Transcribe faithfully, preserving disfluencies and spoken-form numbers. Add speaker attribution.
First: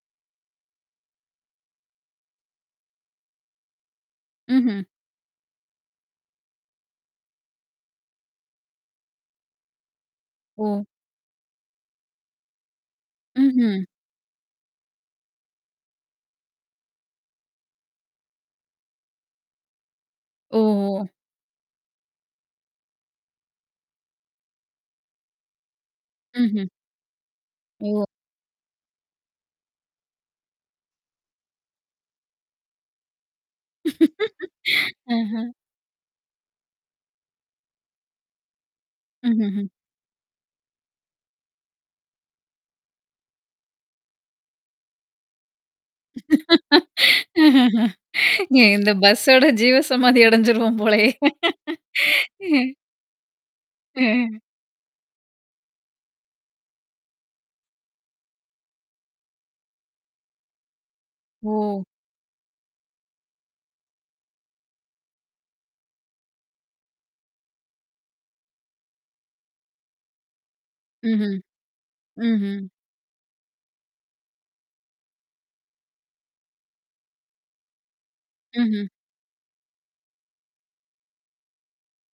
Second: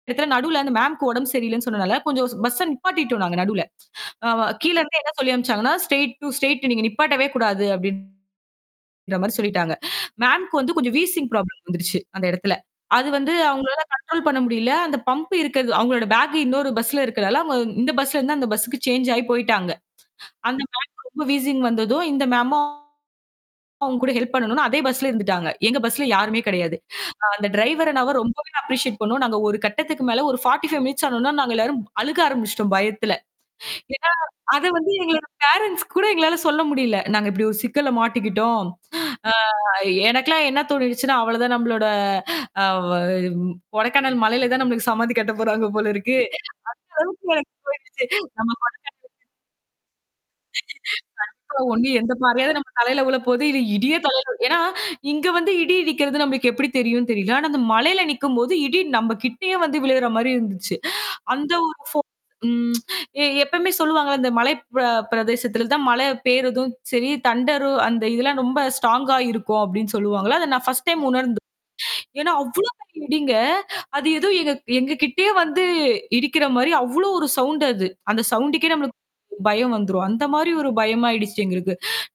Speaker 1: நேத்தலாம் நடுல அந்த மேம்க்கு உடம்பு சரியில்லைன்னு சொன்னனால கொஞ்சம் ஸ் பஸ்ஸ நிப்பாட்டிட்டோம் நாங்க நடுல. அ வா கீழ
Speaker 2: ம்ஹ்ம்.
Speaker 1: இருந்தே என்ன சொல்லி அனுப்பிச்சாங்கன்னா ஸ்டெர்ய்ட் டூ ஸ்டெரய்ட் நீங்க நிப்பாட்டவே கூடாது அப்படின்ற மாரி சொல்லிட்டாங்க. மேம்க்கு வந்து
Speaker 2: ஓ!
Speaker 1: கொஞ்சம் வீசிங் ப்ராப்ளம் வந்துருச்சு, அந்த இடத்துல. அது வந்து
Speaker 2: ம்ஹ்ம்.
Speaker 1: அவங்களால கன்ட்ரோல் பண்ண முடியல. அந்த பம்பு இருக்குறது அவங்களோட பேக்கு இன்னொரு பஸ்ல இருக்குறதால இந்த பஸ்ல இருந்து அந்த பஸ்ஸூக்கு சேஞ்ச் ஆயி போயிட்டாங்க. அந்த
Speaker 2: ஓஹோ!
Speaker 1: மேம்க்கு ரொம்ப வீசிங் வந்ததும் இந்த மேமும் அவங்க கூட ஹெல்ப் பண்ணனும்னு அதே பஸ்ல இருந்துட்டாங்க. எங்க பஸ்ல யாருமே
Speaker 2: ம்ஹ்ம்.
Speaker 1: கிடையாது. அந்த டிரைவர்
Speaker 2: ஓ!
Speaker 1: அண்ணாவ ரொம்பவே அப்ரிசியேட் பண்ணோம். நாங்க ஒரு கட்டத்துக்கு மேல ஒரு ஃபார்ட்டி ஃபைவ் மினிட்ஸ் ஆனாவொன்னே, நாங்க எல்லாரும் அழுக ஆரம்பிச்சிட்டோம், பயத்துல. ஏன்னா அத வந்து எங்களோட
Speaker 2: ஆஹ்ம்.
Speaker 1: பேரண்ட்ஸ் கூட எங்களால சொல்ல முடியல. "நாங்க இப்படி ஒரு சிக்கல்ல மாட்டிக்கிட்டோம்." ஆ
Speaker 2: ம்ஹ்ம்ஹ்ம்.
Speaker 1: எனக்கெல்லாம் என்ன தோணிடுச்சுன்னா, அவ்வளவுதான் நம்மளோட அ வ ம் "கொடைக்கானல் மலையில தான் நமக்குச் சமாதி கட்டப்போறாங்க போல இருக்கு." அந்த அளவுக்கு எனக்கு போயிருச்சு.
Speaker 2: இந்த
Speaker 1: [unintelligible]
Speaker 2: பஸ்ஸோட ஜீவசமாதி அடைஞ்சிருவோம் போலேயே!
Speaker 1: [unintelligible] எந்தப் பாறையாவது
Speaker 2: ம்.
Speaker 1: நம்ம தலையில விழப்போது, இல்ல இடியே தலையில
Speaker 2: ம்.
Speaker 1: விழப் ஏன்னா இங்க வந்து இடி இடிக்கிறது நமக்கு எப்படி தெரியும்ன்னு தெரியல. அந்த மலையில நிக்கும்போது இடி நம்ம கிட்டயே வந்து விழுகுற மாதிரி இருந்துச்சு. அந்த ஒரு
Speaker 2: ஓ!
Speaker 1: [unintelligible] ம் எப்போயுமே சொல்லுவாங்கல, இந்த மலை ப பிரதேசத்துல தான் மழை பெய்யறதும் சரி, தண்டரு அந்த இதெல்லாம் ரொம்ப ஸ்ட்ராங்கா இருக்கும் அப்படின்னு சொல்லுவாங்கல. அதை நான் ஃபர்ஸ்ட் டைம்
Speaker 2: ம்ஹ்ம்,
Speaker 1: உணர்ந்தேன். ஏன்னா
Speaker 2: ம்ஹ்ம்.
Speaker 1: அவ்வளோ இடிங்கங்க, அது ஏதோ எங்க கிட்டயே வந்து இடிக்கிற மாரி அவ்வளவு ஒரு சவுண்ட் அது. அந்த சவுண்டுக்கே
Speaker 2: ம்ஹ்ம்.
Speaker 1: நம்மளுக்கு பயம் வந்துரும். அந்த மாரி ஒரு பயமா ஆயிடுச்சு எங்களுக்கு.